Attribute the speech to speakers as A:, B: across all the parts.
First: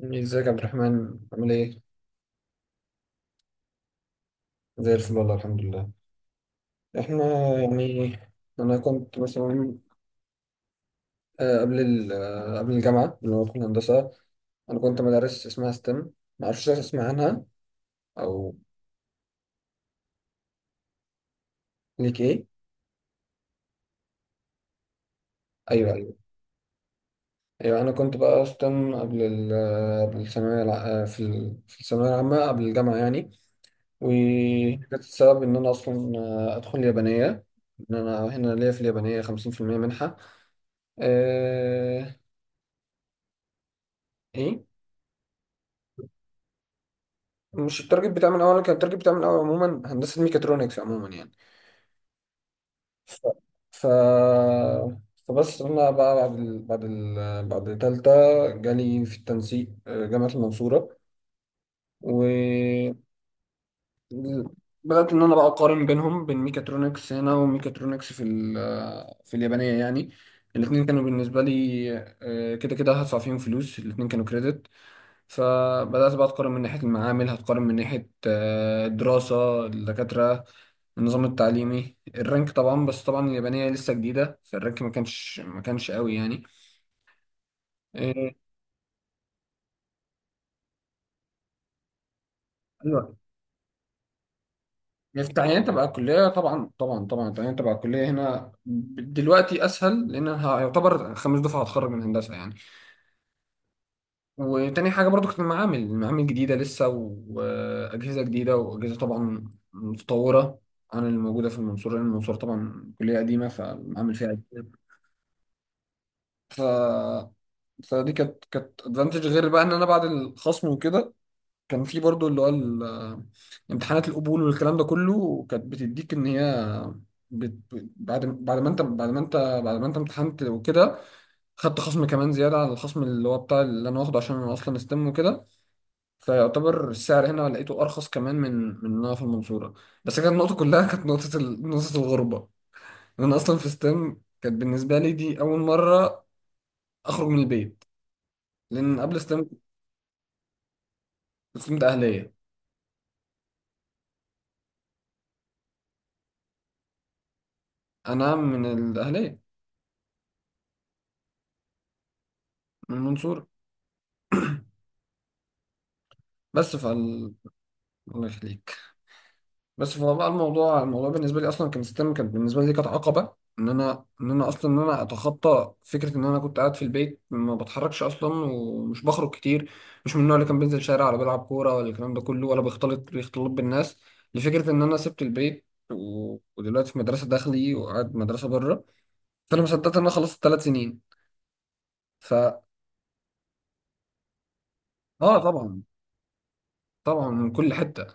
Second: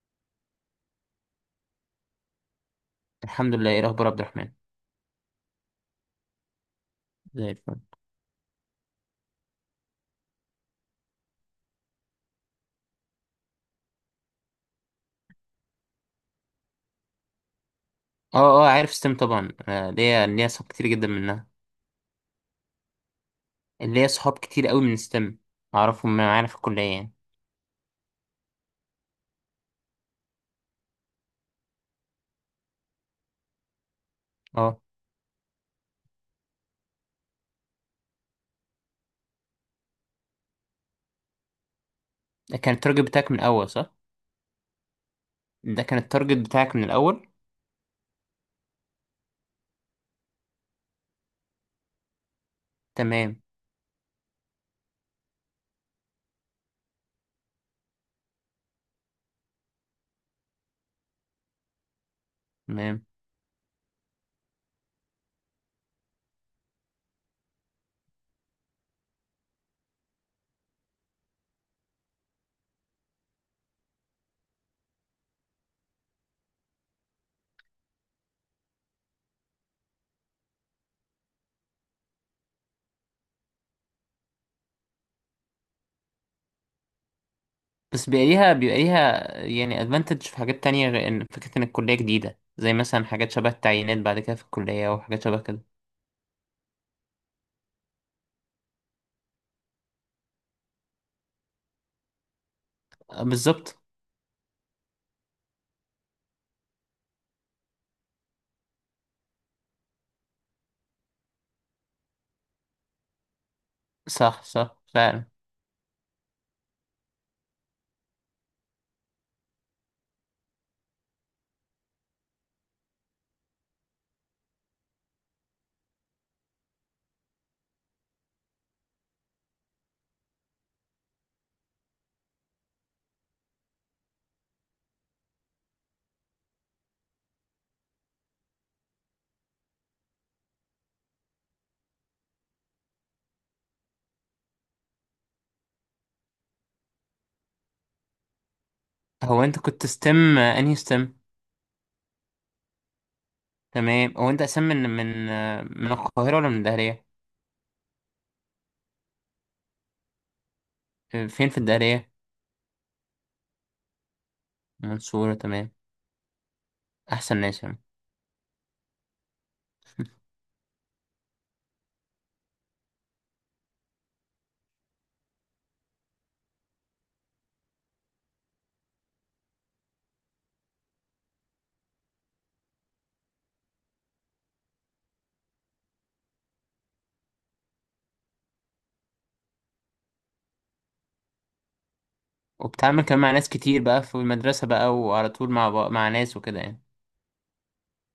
A: ازيك يا عبد الرحمن؟ عامل ايه؟
B: الحمد لله، ايه الاخبار يا عبد الرحمن؟
A: زي الفل والله، الحمد لله. احنا
B: زي الفل.
A: يعني انا كنت مثلا، آه، قبل ال- آه، قبل الجامعة اللي هو في الهندسة، انا كنت مدارس اسمها ستيم. معرفش اسمع عنها
B: اه
A: او...
B: اه عارف ستيم طبعا، ليا صحاب كتير جدا منها.
A: ليك ايه؟
B: ليا صحاب كتير قوي من ستيم،
A: ايوه، ايوه،
B: اعرفهم معانا في الكليه يعني.
A: ايوه، انا كنت بقى ستيم قبل الثانوية الع- آه، في ال- في الثانوية العامة، قبل الجامعة يعني.
B: اه،
A: وكانت السبب ان انا اصلا ادخل يابانية، ان انا هنا ليا في اليابانية 50% منحة. آه،
B: ده كان التارجت بتاعك من الاول صح؟
A: ايه؟
B: ده كان التارجت بتاعك من الاول.
A: مش التارجت بتاع من الاول. كان التارجت بتاع من الاول عموما هندسه ميكاترونكس عموما يعني. ف...
B: تمام.
A: ف... فبس انا بقى بعد تالتة جالي في التنسيق جامعه المنصوره. و...
B: تمام.
A: بدات ان انا بقى اقارن بينهم، بين ميكاترونكس هنا وميكاترونكس في اليابانيه يعني. الاثنين كانوا بالنسبه لي كده كده هدفع فيهم فلوس، الاثنين كانوا كريدت. فبدأت بقى أتقارن من ناحية المعامل، هتقارن من ناحية الدراسة، الدكاترة، النظام التعليمي، الرانك طبعا. بس طبعا اليابانية لسه جديدة فالرانك ما كانش قوي يعني.
B: بس بيبقى
A: إيه،
B: ليها بيبقى ليها يعني ادفانتج في حاجات تانية، غير ان فكره ان الكليه جديده، زي
A: ايوه،
B: مثلا حاجات شبه التعيينات بعد كده في الكليه وحاجات
A: يعني في
B: شبه كده.
A: التعيين تبع الكلية طبعا. طبعا طبعا التعيين تبع الكلية هنا دلوقتي أسهل، لأن أنا هيعتبر خمس دفعة هتخرج من هندسة يعني.
B: بالظبط.
A: وتاني حاجة برضو كانت المعامل. جديدة لسه، وأجهزة جديدة، وأجهزة طبعا متطورة عن اللي موجودة في المنصورة، لأن المنصورة طبعا كلية قديمة فالمعامل فيها
B: صح
A: جديدة.
B: صح فعلا.
A: ف... فدي كانت ادفانتج. غير بقى إن أنا بعد الخصم وكده كان في برضو اللي هو امتحانات القبول والكلام ده كله، كانت بتديك إن هي بت... بعد ما أنت امتحنت وكده، خدت خصم كمان زيادة على الخصم اللي هو بتاع اللي أنا واخده عشان أنا أصلا استم وكده. فيعتبر السعر هنا لقيته ارخص كمان من من إن انا في المنصوره. بس كانت النقطه كلها كانت نقطه الغربه، إن انا اصلا في ستيم كانت بالنسبه لي دي اول مره اخرج من البيت، لان قبل
B: هو
A: ستيم
B: انت كنت ستيم انهي ستيم؟
A: كنت ستودنت اهليه.
B: تمام. هو انت اساسا من من القاهرة ولا من الدهرية؟
A: انا من الاهليه،
B: فين في الدهرية؟
A: من المنصوره.
B: منصورة، تمام.
A: بس فال...
B: احسن ناس يعني.
A: الله يخليك. بس فهو بقى، الموضوع بالنسبه لي اصلا، كان ستيم كانت بالنسبه لي عقبه، ان انا اتخطى فكره ان انا كنت قاعد في البيت ما بتحركش اصلا ومش بخرج كتير، مش من النوع اللي كان بينزل شارع ولا بيلعب كوره ولا الكلام ده كله ولا بيختلط بالناس. لفكره ان انا سبت البيت، ودلوقتي في مدرسه داخلي وقاعد مدرسه بره. فانا ما صدقت ان انا خلصت 3 سنين. ف...
B: وبتعمل كمان مع ناس كتير بقى في المدرسة بقى، وعلى
A: اه
B: طول مع
A: طبعا.
B: بقى مع ناس وكده يعني.
A: طبعا من كل حته.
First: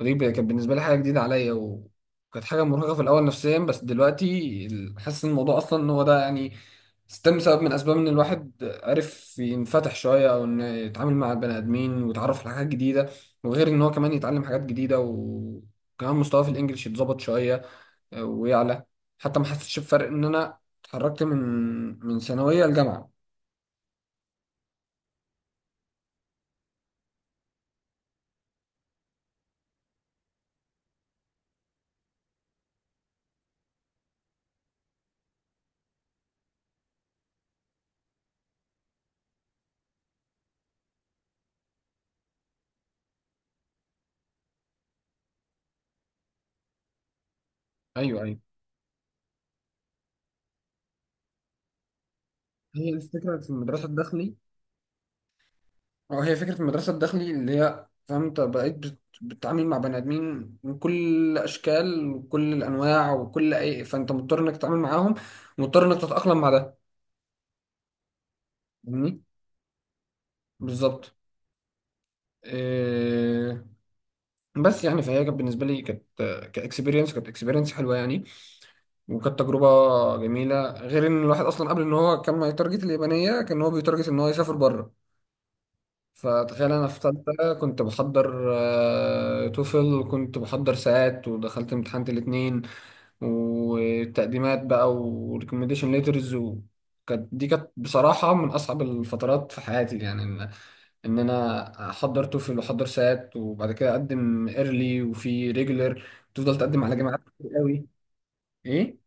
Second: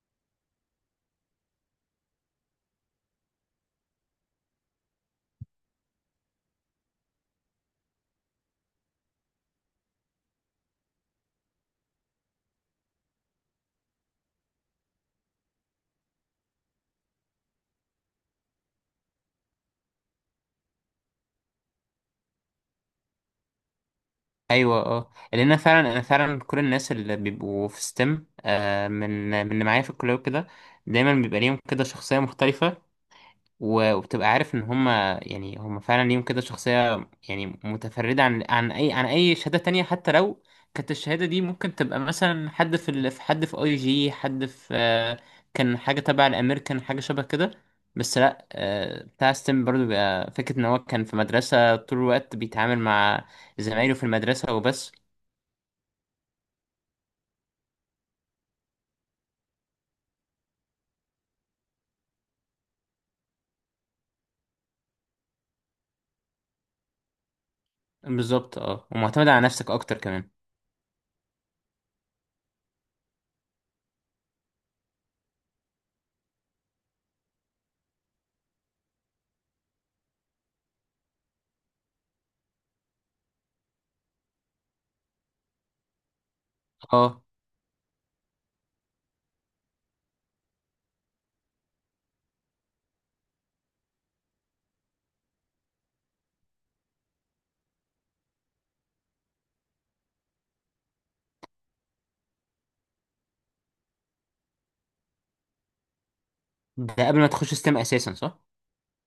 A: ودي كانت بالنسبه لي حاجه جديده عليا، وكانت حاجه مرهقه في الاول نفسيا. بس دلوقتي حاسس ان الموضوع اصلا ان هو ده يعني، ستيم سبب من اسباب ان الواحد عرف ينفتح شويه، او انه يتعامل مع البني ادمين ويتعرف على حاجات جديده. وغير ان هو كمان يتعلم حاجات جديده، وكمان مستواه في الانجليش يتظبط شويه ويعلى. حتى ما حسيتش بفرق ان انا اتحركت من ثانويه لجامعه.
B: ايوه، اه، لان انا فعلا، انا فعلا كل الناس اللي بيبقوا في ستيم، من اللي معايا في الكلية وكده، دايما بيبقى ليهم كده شخصية مختلفة. وبتبقى عارف ان هم هم فعلا ليهم كده شخصية، يعني متفردة عن عن اي شهادة تانية، حتى لو كانت الشهادة دي ممكن تبقى مثلا في حد في اي جي، حد في كان حاجة تبع الامريكان، حاجة شبه كده. بس
A: ايوه، ايوه،
B: لا، بتاع ستيم برضو بيبقى فكرة ان هو كان في مدرسة طول الوقت بيتعامل
A: هي
B: مع
A: الفكره في المدرسه
B: زمايله في
A: الداخلي.
B: المدرسة وبس.
A: اه، هي فكرة المدرسة الداخلي اللي هي، فاهم، انت بقيت بتتعامل مع بني آدمين من كل الأشكال وكل الأنواع وكل أي، فأنت مضطر إنك تتعامل معاهم، مضطر إنك تتأقلم مع ده.
B: بالظبط، اه،
A: فاهمني؟
B: ومعتمد على نفسك اكتر كمان.
A: بالظبط. إيه. بس يعني، فهي كانت بالنسبة لي، كإكسبيرينس، كانت إكسبيرينس حلوة يعني، وكانت تجربة جميلة. غير إن الواحد أصلا قبل إن هو كان ما يتارجت اليابانية، كان هو بيتارجت إن هو يسافر بره. فتخيل انا في
B: اه،
A: ثالثه كنت بحضر توفل وكنت بحضر ساعات ودخلت امتحان الاثنين وتقديمات بقى وريكومنديشن ليترز. وكانت دي كانت بصراحه من اصعب الفترات في حياتي يعني، ان انا احضر توفل واحضر ساعات وبعد كده اقدم ايرلي وفي ريجولر، تفضل تقدم على
B: ده قبل
A: جامعات
B: ما تخش
A: كتير
B: ستيم
A: قوي.
B: اساسا صح؟
A: ايه؟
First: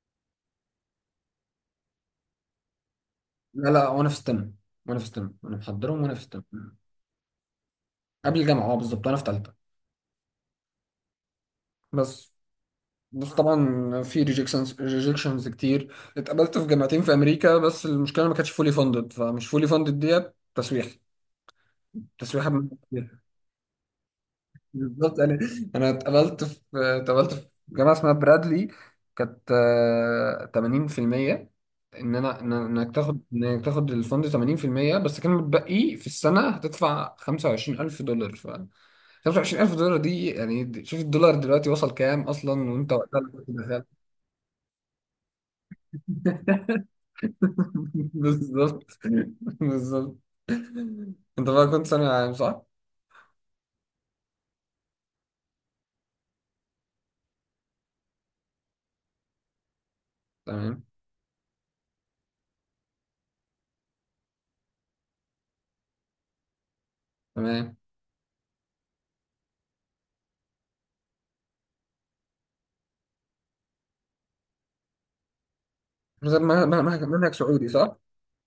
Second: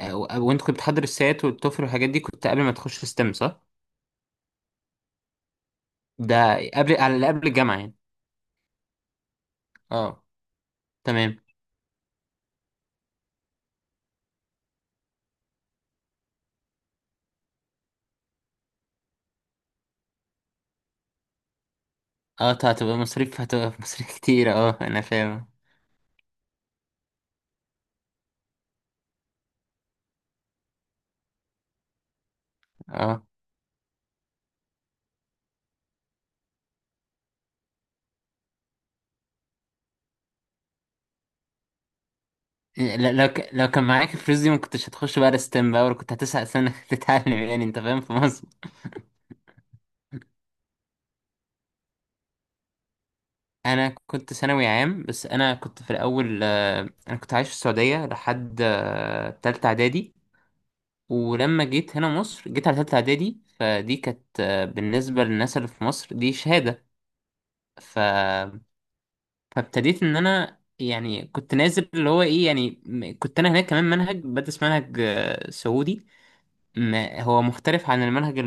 B: وانت كنت بتحضر السات والتوفل والحاجات دي كنت قبل ما تخش ستيم صح؟
A: لا، لا، وانا في ستم، وانا محضرهم وانا في ستم.
B: ده قبل، على قبل الجامعة يعني.
A: قبل الجامعه، اه، بالظبط، وانا في ثالثه.
B: اه، تمام.
A: بس. بس طبعا في ريجكشنز كتير. اتقبلت في جامعتين في امريكا بس المشكله ما كانتش فولي فاندد. فمش فولي فاندد ديت تسويح، تسويح
B: اه،
A: بمعنى
B: هتبقى
A: الكلمة.
B: مصاريف، هتبقى مصاريف كتير، اه انا
A: بالظبط. انا.
B: فاهم.
A: انا اتقبلت في جامعه اسمها برادلي، كانت 80%. ان انا، انك تاخد،
B: اه،
A: الفند 80%. بس كان متبقي في السنه هتدفع 25,000 دولار. ف... 25,000 دولار دي، يعني شوف الدولار دلوقتي وصل كام اصلا وانت وقتها.
B: لو كان معاك الفلوس دي ما كنتش هتخش بقى ستيم بقى، ولا كنت هتسعى سنة تتعلم يعني انت فاهم في مصر.
A: بالظبط. بالظبط. انت بقى كنت ثانوي عام صح؟
B: انا كنت ثانوي عام، بس انا كنت في الاول انا كنت عايش في السعودية لحد تالتة اعدادي.
A: تمام.
B: ولما جيت هنا مصر، جيت على تالتة اعدادي، فدي كانت بالنسبة للناس اللي في مصر دي شهادة.
A: تمام.
B: ف... فابتديت ان انا يعني كنت نازل اللي هو ايه يعني، كنت انا هناك كمان منهج، بدرس منهج سعودي.
A: طب ما- ما-
B: م-
A: ما- منهج
B: هو
A: سعودي
B: مختلف
A: صح؟
B: عن المنهج.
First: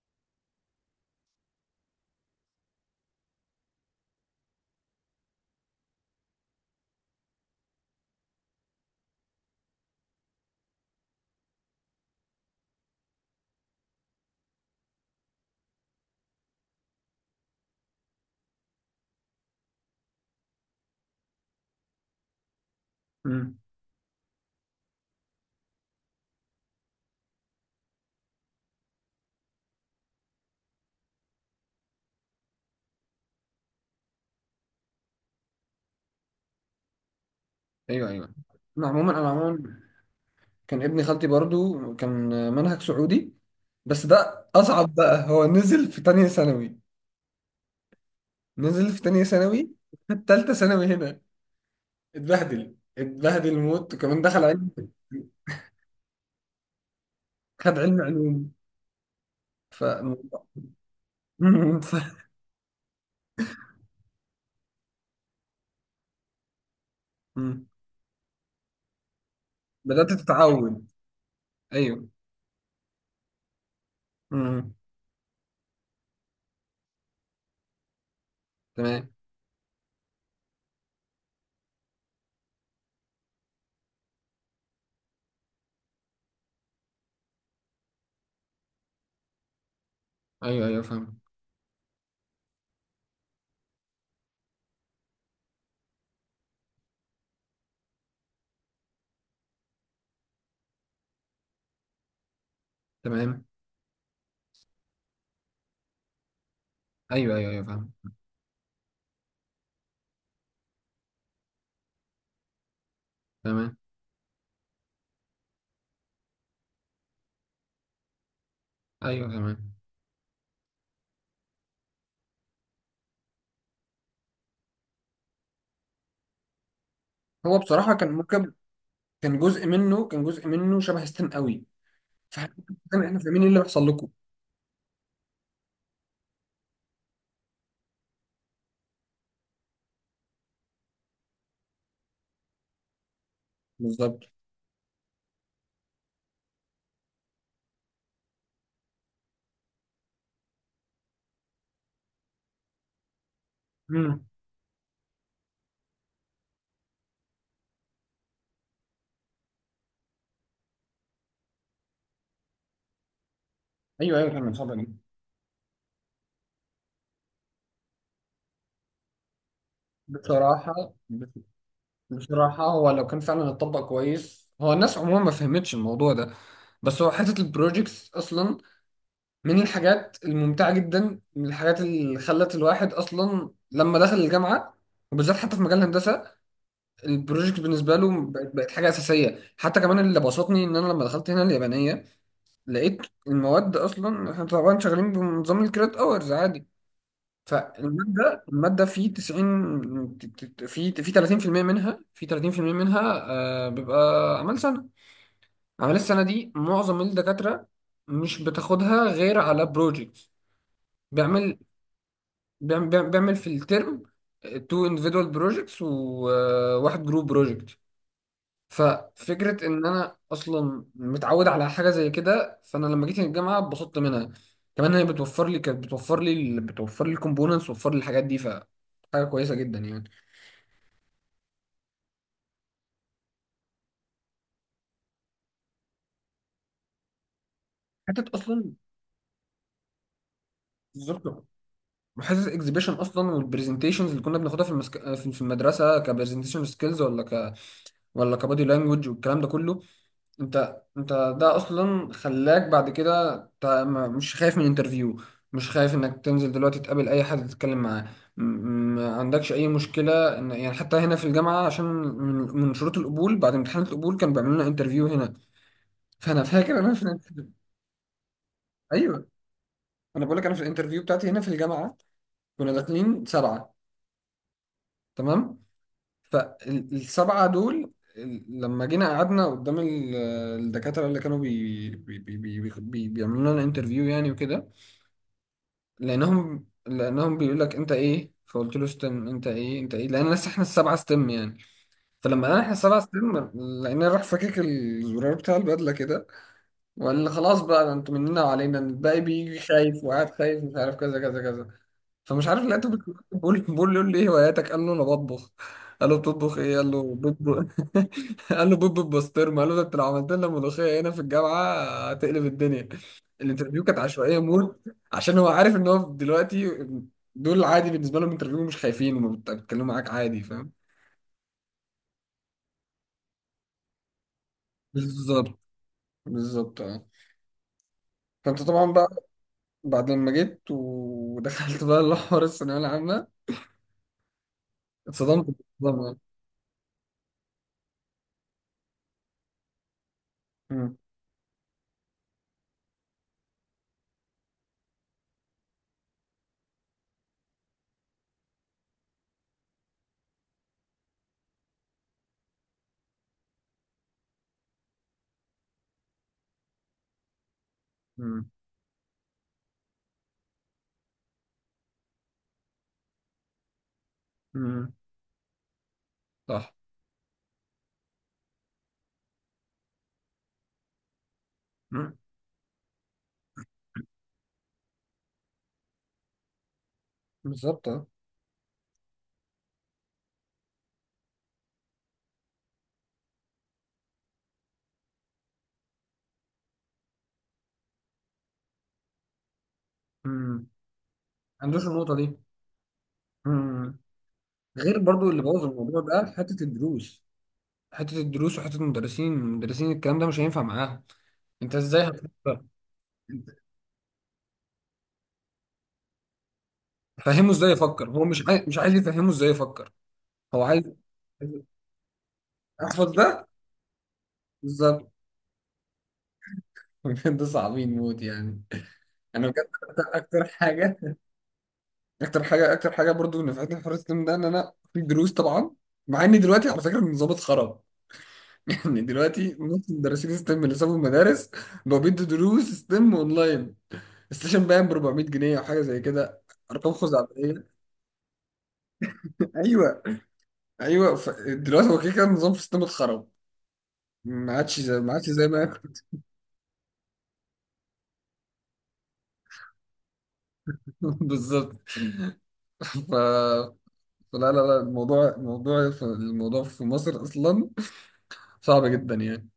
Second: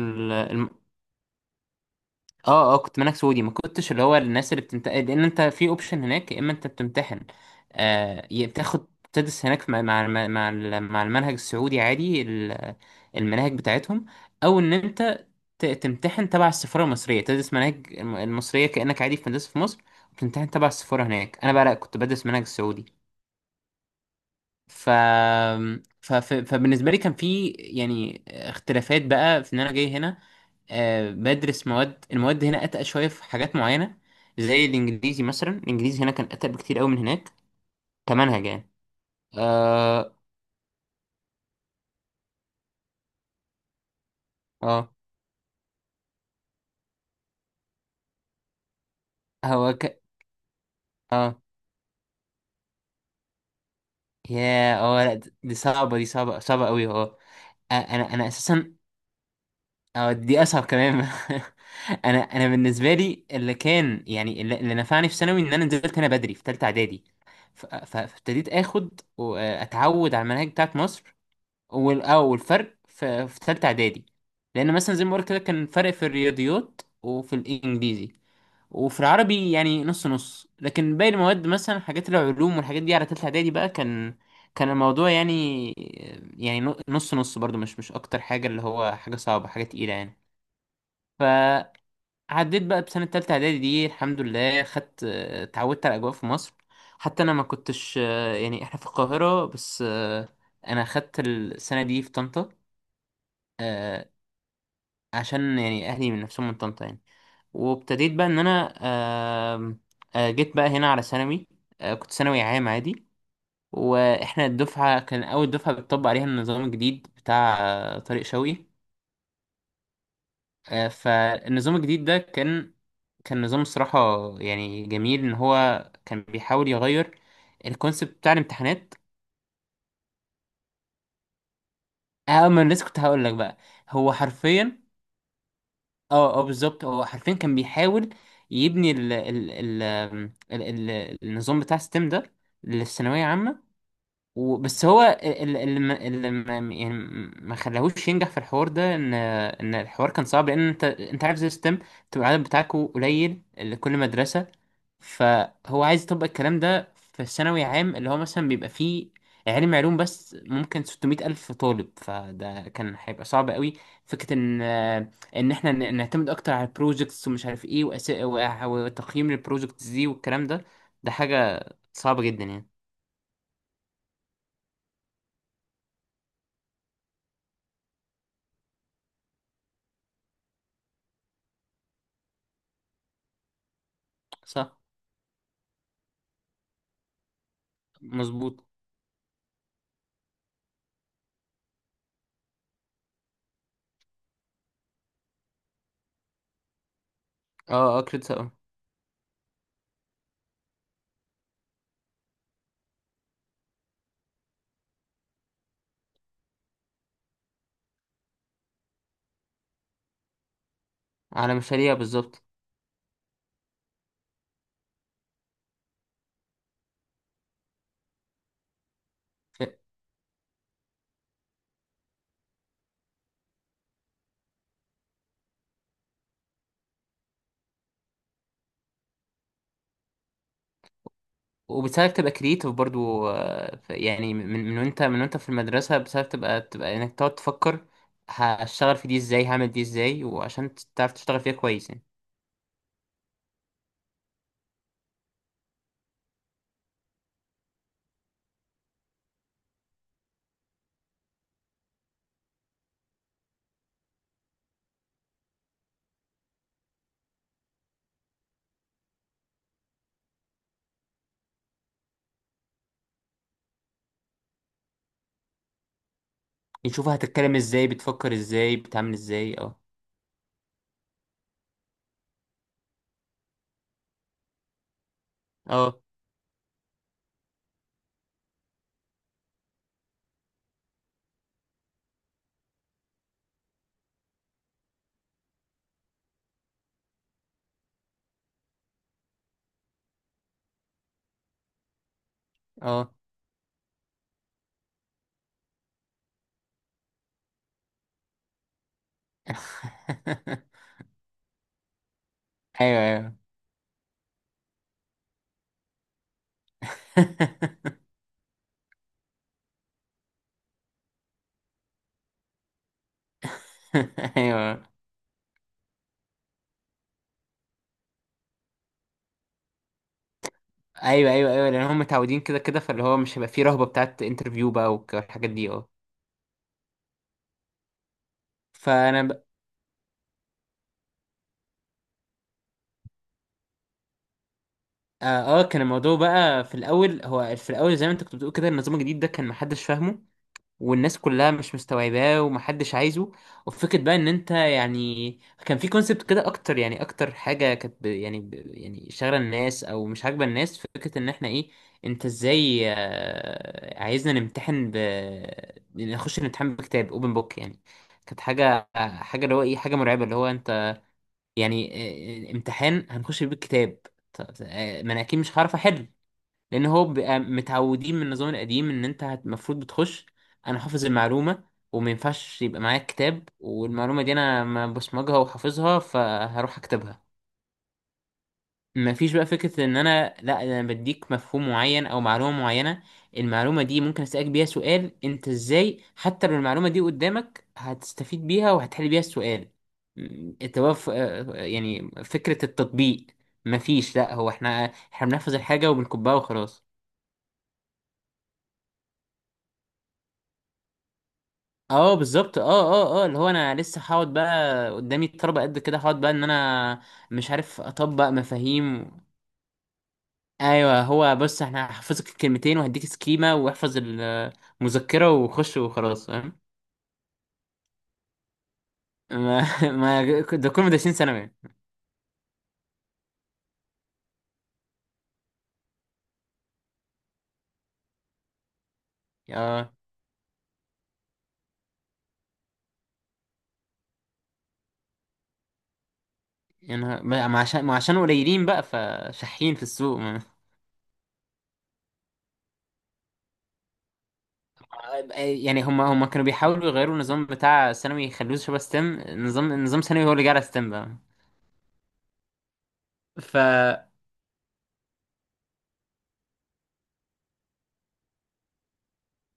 B: اه كنت منك سعودي، ما كنتش اللي هو الناس اللي بتمتحن، لان انت في اوبشن هناك، يا اما انت بتمتحن، آه، يا بتاخد تدرس هناك مع مع مع المنهج السعودي عادي، المناهج بتاعتهم، او ان انت تمتحن تبع السفاره المصريه، تدرس مناهج المصريه كانك عادي في مدرسه في مصر، وتمتحن تبع السفاره هناك. انا بقى لا، كنت بدرس منهج السعودي.
A: امم.
B: ف... فبالنسبة لي كان في يعني اختلافات بقى، في ان انا جاي هنا آه بدرس مواد، المواد هنا اتقل شوية في حاجات معينة، زي الانجليزي مثلا، الانجليزي هنا كان اتقل بكتير قوي من هناك
A: ايوه، ايوه.
B: كمنهج يعني.
A: انا عموما. انا عموما
B: اه
A: كان ابن خالتي برضو كان منهج سعودي. بس ده
B: اه
A: اصعب بقى، هو نزل في تانية ثانوي. نزل في تانية ثانوي
B: هو ك...
A: في تالتة ثانوي هنا.
B: اه،
A: اتبهدل موت، وكمان دخل علم.
B: يا اه، لا دي صعبة، دي صعبة، صعبة قوي اه.
A: خد علم
B: انا
A: علوم.
B: اساسا
A: ف...
B: اه دي اصعب كمان.
A: ف-
B: انا، انا بالنسبه لي اللي كان يعني، اللي نفعني في ثانوي ان انا نزلت هنا بدري في ثالثه اعدادي. فابتديت اخد
A: بدأت
B: واتعود على المناهج بتاعت
A: تتعود.
B: مصر.
A: ايوه.
B: اه، والفرق في في ثالثه اعدادي، لان
A: مم.
B: مثلا زي ما قلت كده كان فرق في الرياضيات وفي الانجليزي وفي
A: تمام.
B: العربي يعني نص نص، لكن باقي المواد مثلا حاجات العلوم والحاجات دي على ثالثه اعدادي بقى، كان كان الموضوع يعني، يعني نص نص برضو، مش مش اكتر حاجه، اللي هو حاجه صعبه، حاجه تقيله يعني.
A: ايوه، ايوه، فاهم.
B: فعديت بقى بسنة تالتة إعدادي دي، الحمد لله خدت، اتعودت على الأجواء في مصر. حتى أنا ما كنتش يعني إحنا في القاهرة بس، أنا خدت السنة دي في طنطا،
A: تمام.
B: آه، عشان يعني أهلي من نفسهم من طنطا يعني.
A: ايوه، ايوه، ايوه، فاهم.
B: وابتديت بقى إن أنا، آم، جيت بقى هنا على ثانوي، كنت ثانوي عام عادي.
A: تمام.
B: وإحنا الدفعة كان أول دفعة بتطبق عليها النظام الجديد بتاع طارق شوقي.
A: ايوه. تمام.
B: فالنظام الجديد ده كان كان نظام الصراحة، يعني جميل إن هو كان بيحاول يغير
A: هو بصراحه
B: الكونسيبت
A: كان
B: بتاع
A: ممكن،
B: الامتحانات.
A: كان جزء منه شبه ستيم قوي.
B: اه،
A: فاحنا
B: ما أنا لسه كنت
A: احنا
B: هقول لك
A: فاهمين ايه
B: بقى.
A: اللي بيحصل لكم.
B: هو حرفيا، اه اه بالظبط، هو حرفيا كان بيحاول يبني ال النظام بتاع الستيم ده للثانوية عامة.
A: بالظبط.
B: بس هو اللي اللي ما خلاهوش ينجح في الحوار ده، ان الحوار كان صعب، لان انت عارف زي الستيم تبقى العدد بتاعكوا قليل لكل
A: امم.
B: مدرسة. فهو عايز يطبق الكلام ده في ثانوي عام اللي هو مثلا بيبقى فيه علم علوم، بس ممكن 600 ألف طالب، فده كان هيبقى صعب قوي.
A: ايوه، ايوه،
B: فكرة
A: تمام.
B: إن
A: اتفضل يا جماعة.
B: إحنا نعتمد أكتر على البروجكتس ومش عارف إيه، وتقييم البروجكتس دي والكلام ده،
A: بصراحه.
B: ده حاجة صعبة جدا
A: بصراحه
B: يعني.
A: هو لو كان فعلا اتطبق كويس، هو الناس عموما ما فهمتش الموضوع ده. بس هو حته البروجيكتس اصلا من الحاجات الممتعه جدا، من الحاجات اللي خلت الواحد اصلا لما دخل الجامعه،
B: صح،
A: وبالذات حتى في مجال الهندسه البروجكت بالنسبه له بقت
B: مظبوط.
A: بقت حاجه اساسيه. حتى كمان اللي بسطني ان انا لما دخلت هنا اليابانيه لقيت المواد اصلا، احنا طبعا شغالين بنظام الكريدت اورز عادي،
B: أه كريت،
A: فالماده. في 90، في في 30% منها، بيبقى اعمال سنه. اعمال السنه دي معظم الدكاتره مش بتاخدها غير على بروجكت.
B: على
A: بيعمل.
B: مشاريع بالظبط.
A: بيعمل في الترم تو individual projects وواحد جروب بروجكت. ففكرة إن أنا أصلا متعود على حاجة زي كده، فأنا لما جيت الجامعة اتبسطت منها. كمان هي بتوفر لي، كانت بتوفر لي ال- بتوفر لي الكومبوننتس وتوفر لي الحاجات دي، فحاجة كويسة جدا يعني.
B: وبتساعدك تبقى كرييتيف برضو، يعني من وانت في المدرسة بتساعدك تبقى انك تقعد تفكر
A: حتة أصلا،
B: هشتغل في دي ازاي، هعمل دي ازاي، وعشان تعرف تشتغل
A: بالظبط.
B: فيها كويس يعني.
A: وحته الاكزيبيشن اصلا والبرزنتيشنز اللي كنا بناخدها في المسك... في في المدرسه كبرزنتيشن سكيلز، ولا ك... ولا كبادي لانجوج، والكلام ده كله. انت، ده اصلا خلاك بعد كده انت مش خايف من انترفيو، مش خايف انك تنزل دلوقتي تقابل اي حد تتكلم معاه. م- ما عندكش اي مشكله، ان يعني حتى هنا في الجامعه، عشان من شروط القبول بعد امتحان القبول كانوا بيعملوا لنا انترفيو هنا. فانا فاكر انا في
B: نشوف
A: الانترفيو.
B: هتتكلم ازاي، بتفكر ازاي، بتعمل
A: ايوه.
B: ازاي، اه.
A: انا بقول لك، انا في الانترفيو بتاعتي هنا في الجامعه كنا داخلين سبعه. تمام.
B: اه
A: فالسبعه دول، لما جينا قعدنا قدام الدكاتره اللي كانوا بي بي بي بي بي بيعملوا لنا انترفيو يعني وكده. لانهم بيقول لك انت ايه، فقلت له ستيم. انت ايه، انت ايه، لان لسه احنا السبعه ستيم يعني. فلما قال احنا السبعه
B: اه
A: ستيم، لان راح فكك الزرار بتاع البدله كده، وقال لي خلاص بقى ده انتوا مننا وعلينا الباقي، بيجي خايف وقاعد خايف مش عارف كذا كذا كذا. فمش عارف، لقيته
B: ايوه
A: بيقول
B: ايوه.
A: بقول بقول له ايه هواياتك، قال له انا بطبخ. قال له بتطبخ ايه، قال له بيض. قال له بيض بالبسطرمه، قال له ده انت لو عملت لنا ملوخيه هنا في الجامعه هتقلب الدنيا. الانترفيو كانت
B: ايوه
A: عشوائيه موت،
B: ايوه
A: عشان هو عارف ان هو دلوقتي دول عادي بالنسبه لهم انترفيو، مش خايفين بيتكلموا معاك عادي. فاهم.
B: ايوه لان هم متعودين كده كده، فاللي هو مش هيبقى فيه رهبة بتاعت انترفيو بقى والحاجات
A: بالظبط،
B: دي اه.
A: بالظبط، اه. فانت طبعا بقى
B: فانا
A: بعد لما جيت ودخلت بقى الحوار الثانويه العامه اتصدمت
B: اه، كان
A: بالنظام.
B: الموضوع
A: اه.
B: بقى في الاول، هو في الاول زي ما انت كنت بتقول كده، النظام الجديد ده كان محدش فاهمه،
A: مم.
B: والناس كلها مش مستوعباه، ومحدش عايزه. وفكرة بقى ان انت يعني، كان في كونسبت كده اكتر، يعني اكتر حاجة كانت يعني يعني شاغلة الناس او مش عاجبة الناس، فكرة ان احنا ايه، انت ازاي عايزنا نمتحن نخش الامتحان بكتاب اوبن بوك يعني. كانت
A: مم.
B: حاجة، حاجة اللي هو ايه، حاجة مرعبة، اللي هو انت يعني، امتحان هنخش بيه الكتاب؟
A: مم.
B: ما انا اكيد مش هعرف احل،
A: صح.
B: لان هو بيبقى متعودين من النظام القديم ان انت المفروض بتخش انا حافظ المعلومه، وما
A: مم.
B: ينفعش يبقى معايا كتاب والمعلومه دي انا ما بصمجها وحافظها فهروح اكتبها.
A: بالظبط. آه.
B: مفيش بقى فكرة ان انا لا انا بديك مفهوم معين او معلومة معينة، المعلومة دي ممكن اسألك بيها سؤال انت ازاي حتى لو المعلومة دي قدامك هتستفيد بيها وهتحل بيها السؤال. م،
A: امم.
B: التوف آه،
A: عندوش
B: يعني
A: النقطة دي.
B: فكرة التطبيق.
A: امم.
B: مفيش، لا هو احنا،
A: غير
B: احنا
A: برضو اللي
B: بنحفظ
A: بوظ
B: الحاجة
A: الموضوع ده
B: وبنكبها
A: حتة
B: وخلاص.
A: الدروس. وحتة المدرسين. الكلام ده مش هينفع معاهم. انت ازاي
B: اه
A: هتفكر؟
B: بالظبط، اه اللي هو
A: انت
B: انا لسه هقعد بقى قدامي الطلبة قد كده، هقعد بقى ان انا
A: فهمه
B: مش
A: ازاي
B: عارف
A: يفكر؟ هو
B: اطبق
A: مش عايز،
B: مفاهيم.
A: يفهمه ازاي يفكر. هو عايز
B: ايوه، هو بص، احنا هحفظك الكلمتين وهديك
A: احفظ ده.
B: سكيمه، واحفظ
A: بالظبط.
B: المذكره وخش وخلاص فاهم.
A: بجد صعبين موت يعني. انا
B: ما
A: بجد اكتر،
B: ما
A: أكتر
B: ده كل مدرسين
A: حاجة
B: ثانوي
A: اكتر حاجة اكتر حاجة برضو نفعتني في حوار السلم ده ان انا في دروس طبعا. مع اني دلوقتي على فكرة النظام اتخرب، ان دلوقتي نص
B: اه.
A: مدرسين ستيم اللي سابوا المدارس بقوا بيدوا دروس ستيم اونلاين. السيشن باين ب 400 جنيه او حاجه زي كده، ارقام
B: يعني ما ما
A: خزعبليه.
B: عشان ما عشان قليلين بقى، فشحين في
A: ايوه.
B: السوق ما.
A: ايوه. دلوقتي هو كده كده النظام في ستيم اتخرب، ما عادش زي ما
B: يعني
A: كان.
B: هم، هم كانوا بيحاولوا يغيروا النظام بتاع ثانوي يخلوه شبه ستيم، نظام، نظام ثانوي هو اللي جه على ستيم بقى.
A: بالظبط.
B: ف
A: ف... فلا لا لا الموضوع، الموضوع في مصر اصلا صعب جدا يعني.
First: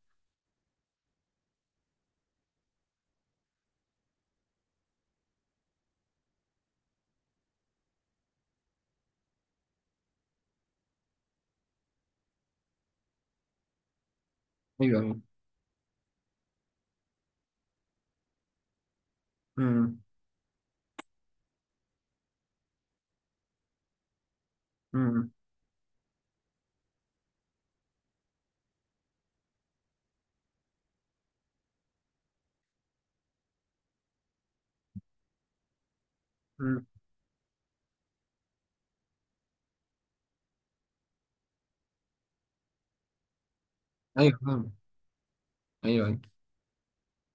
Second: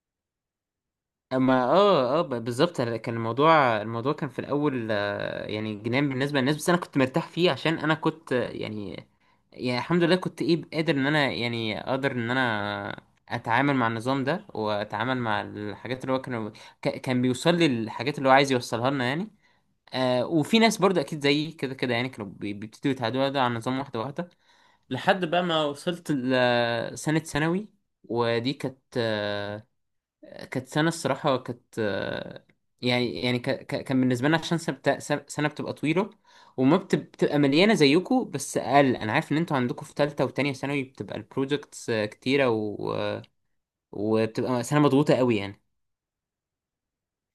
B: اما بالظبط، كان الموضوع كان في الاول، يعني جنان بالنسبه للناس، بس انا كنت مرتاح فيه عشان انا كنت يعني الحمد لله كنت ايه، قادر ان انا يعني اقدر ان انا اتعامل مع النظام ده
A: ايوه،
B: واتعامل
A: ايوه.
B: مع الحاجات اللي هو كان، كان بيوصل لي الحاجات اللي هو عايز يوصلها لنا يعني.
A: امم.
B: آه، وفي ناس برضه اكيد زيي كده كده يعني كانوا بيبتدوا يتعودوا ده على النظام واحده واحده، لحد
A: امم.
B: بقى ما وصلت لسنه ثانوي. ودي كانت، كانت سنة الصراحة، كانت يعني كان بالنسبة لنا، عشان سنة سنة بتبقى طويلة،
A: أمم.
B: بتبقى مليانة زيكو، بس أقل، أنا عارف إن أنتوا عندكم في تالتة وتانية ثانوي بتبقى البروجكتس كتيرة و... آه،
A: ايوه،
B: وبتبقى
A: فاهم.
B: سنة مضغوطة قوي يعني.
A: ايوه، ايوه.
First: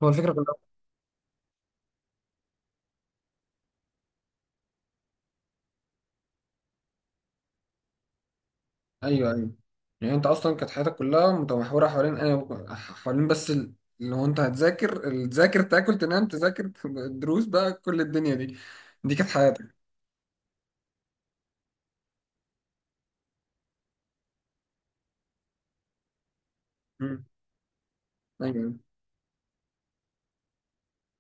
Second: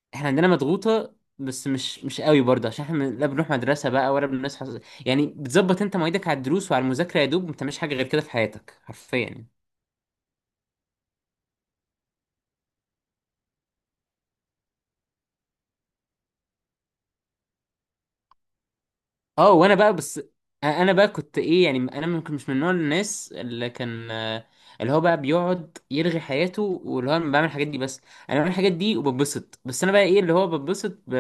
A: هو
B: إحنا
A: الفكره
B: عندنا
A: كلها.
B: مضغوطة بس مش، مش قوي برضه، عشان احنا لا بنروح مدرسة بقى ولا بنصحى، يعني بتظبط انت مواعيدك على الدروس وعلى المذاكرة، يا دوب ما بتعملش حاجة غير كده في حياتك حرفيا
A: ايوه،
B: يعني.
A: ايوه. يعني انت اصلا كانت حياتك كلها متمحوره حوالين اللي هو انت هتذاكر، تذاكر، تاكل، تنام، تذاكر الدروس بقى، كل الدنيا دي دي كانت
B: اه، وانا
A: حياتك.
B: بقى بس انا بقى كنت ايه يعني، انا ممكن مش من نوع الناس اللي كان اللي هو بقى بيقعد يرغي حياته، واللي هو
A: مم.
B: انا بعمل الحاجات دي بس، انا بعمل
A: ايوه،
B: الحاجات دي وببسط. بس انا بقى ايه، اللي هو ببسط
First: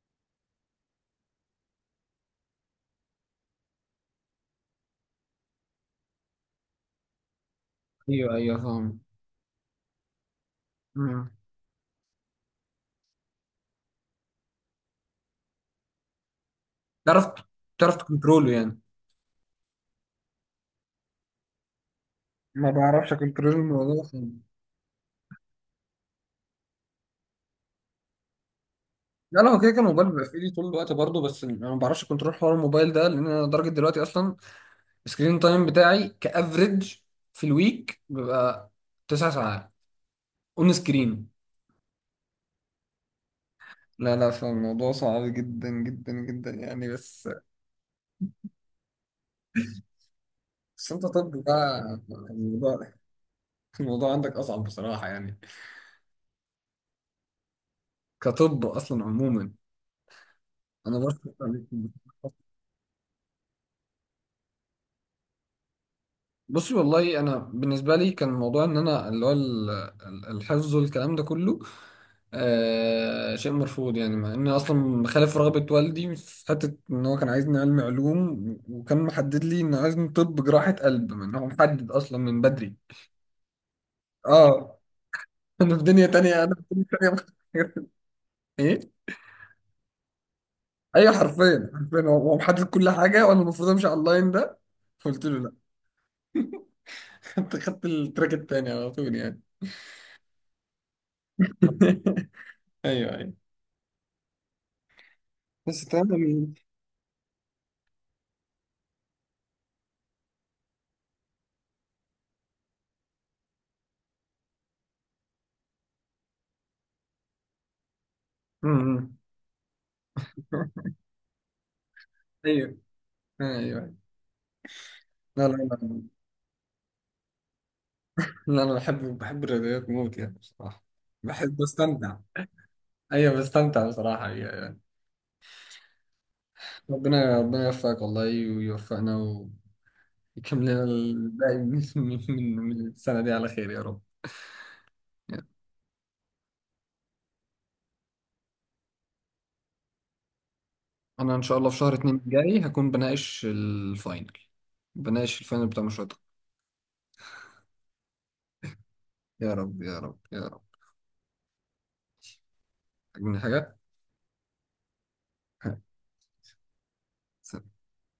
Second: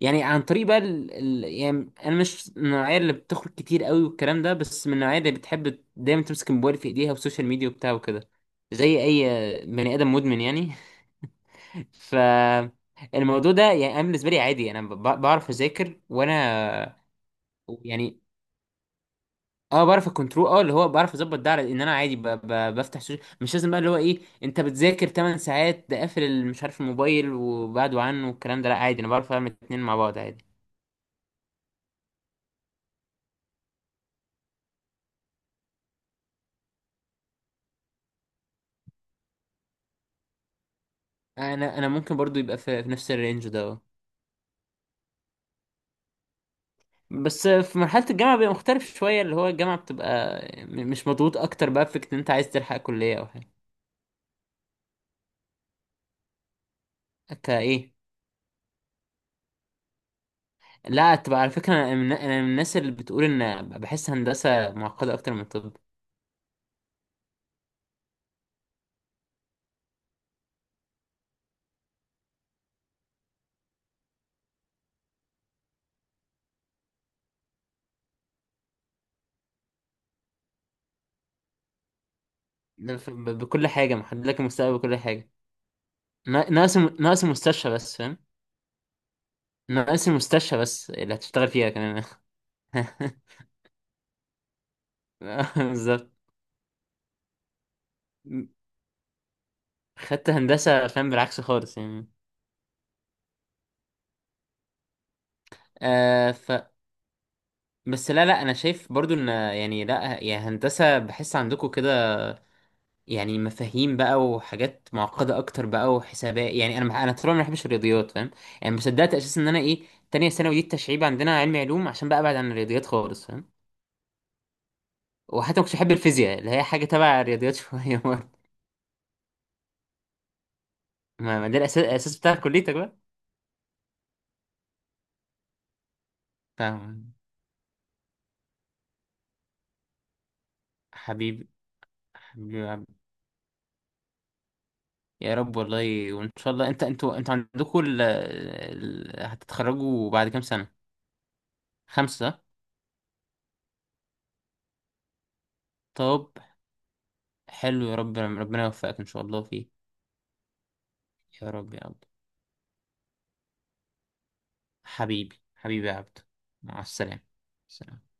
B: يعني عن طريق بقى يعني انا مش من النوعيه اللي بتخرج كتير قوي والكلام ده، بس من النوعيه اللي بتحب دايما تمسك الموبايل في ايديها والسوشيال ميديا وبتاع وكده،
A: ايوه، ايوه،
B: زي
A: فاهم.
B: اي بني ادم مدمن يعني.
A: مم.
B: ف الموضوع ده يعني انا بالنسبه لي عادي، انا بعرف اذاكر وانا
A: تعرف،
B: يعني،
A: تكنترول يعني.
B: اه بعرف الكنترول، اه اللي هو بعرف اظبط ده على ان انا عادي
A: ما
B: بفتح
A: بعرفش
B: سوشيال،
A: اكنترول
B: مش لازم بقى اللي هو
A: الموضوع
B: ايه
A: خالص.
B: انت بتذاكر 8 ساعات ده قافل مش عارف الموبايل وبعده عنه والكلام ده، لا عادي انا بعرف
A: لا، لا،
B: اعمل
A: هو كده كان
B: اتنين مع
A: الموبايل
B: بعض
A: بيبقى في
B: عادي.
A: ايدي طول الوقت برضه. بس انا ما بعرفش اكنترول حوار الموبايل ده، لان انا لدرجه دلوقتي اصلا السكرين تايم بتاعي كافريج، في الويك بيبقى 9 ساعات اون سكرين.
B: انا، انا ممكن برضو يبقى في, في نفس الرينج ده اه.
A: لا، لا، فالموضوع صعب جدا جدا جدا يعني. بس.
B: بس في مرحلة الجامعة بيبقى مختلف شوية، اللي هو الجامعة بتبقى
A: بس انت
B: مش مضغوط
A: طب
B: اكتر
A: بقى
B: بقى فكرة ان انت عايز تلحق
A: الموضوع،
B: كلية او حاجة.
A: عندك اصعب بصراحة يعني،
B: كايه؟
A: كطب اصلا عموما. انا
B: لا
A: برضه.
B: تبقى على فكرة انا من، انا من الناس اللي بتقول ان بحس هندسة معقدة اكتر من طب.
A: بصي. والله انا بالنسبة لي كان الموضوع ان انا اللي هو الحفظ والكلام ده كله، شيء مرفوض يعني. مع اني اصلا خالف رغبة والدي في حتة ان هو كان عايزني علمي علوم، وكان محدد لي انه عايزني طب جراحة قلب، من هو محدد اصلا من بدري.
B: ده بكل حاجة محدد لك
A: اه.
B: المستقبل، بكل حاجة.
A: انا في دنيا تانية. انا في
B: ناقص
A: دنيا
B: ناقص
A: تانية.
B: مستشفى بس فاهم.
A: ايه.
B: ناقص مستشفى بس
A: ايوه،
B: اللي هتشتغل
A: حرفيا،
B: فيها
A: حرفيا،
B: كمان.
A: هو محدد كل حاجه وانا المفروض امشي على اللاين ده. فقلت له لا.
B: بالظبط.
A: خدت التراك التاني على طول يعني.
B: خدت هندسة فاهم، بالعكس خالص يعني.
A: ايوه، ايوه. بس
B: آه ف
A: تمام.
B: بس لا لا، انا شايف برضو ان، يعني لا، يا هندسة بحس عندكم كده، يعني مفاهيم بقى وحاجات معقدة اكتر بقى وحسابات، يعني انا انا طول عمري ما بحبش الرياضيات فاهم، يعني ما صدقت
A: أمم.
B: اساسا ان انا ايه، تانية ثانوي دي التشعيب عندنا علمي علوم عشان بقى ابعد عن
A: ايوه،
B: الرياضيات خالص فاهم.
A: ايوه. لا، لا،
B: وحتى ما كنتش بحب
A: لا،
B: الفيزياء اللي هي حاجة تبع الرياضيات شوية.
A: لا، انا بحب، بحب الرياضيات موت يعني بصراحه.
B: ما ما
A: بحب،
B: ده الأساس،
A: بستمتع.
B: الأساس بتاع كليتك بقى.
A: ايوه، بستمتع بصراحه. أيوة. أيوة.
B: فاهم.
A: ربنا، يوفقك والله، ويوفقنا، ويكمل لنا
B: حبيبي،
A: الباقي من من
B: حبيبي يا
A: من
B: عبد.
A: السنه دي على خير يا رب.
B: يا رب والله، وإن شاء الله أنت أنتوا، أنتوا عندكوا هتتخرجوا بعد كام سنة؟
A: انا ان شاء الله في شهر اتنين
B: خمسة،
A: الجاي هكون بناقش الفاينل، بناقش الفاينل بتاع مشروع التخرج.
B: طب حلو، يا رب ربنا يوفقك إن شاء الله
A: يا
B: فيه.
A: رب، يا رب، يا رب.
B: يا رب يا عبد.
A: عاجبني حاجة.
B: حبيبي، حبيبي يا عبد. مع السلامة. سلام.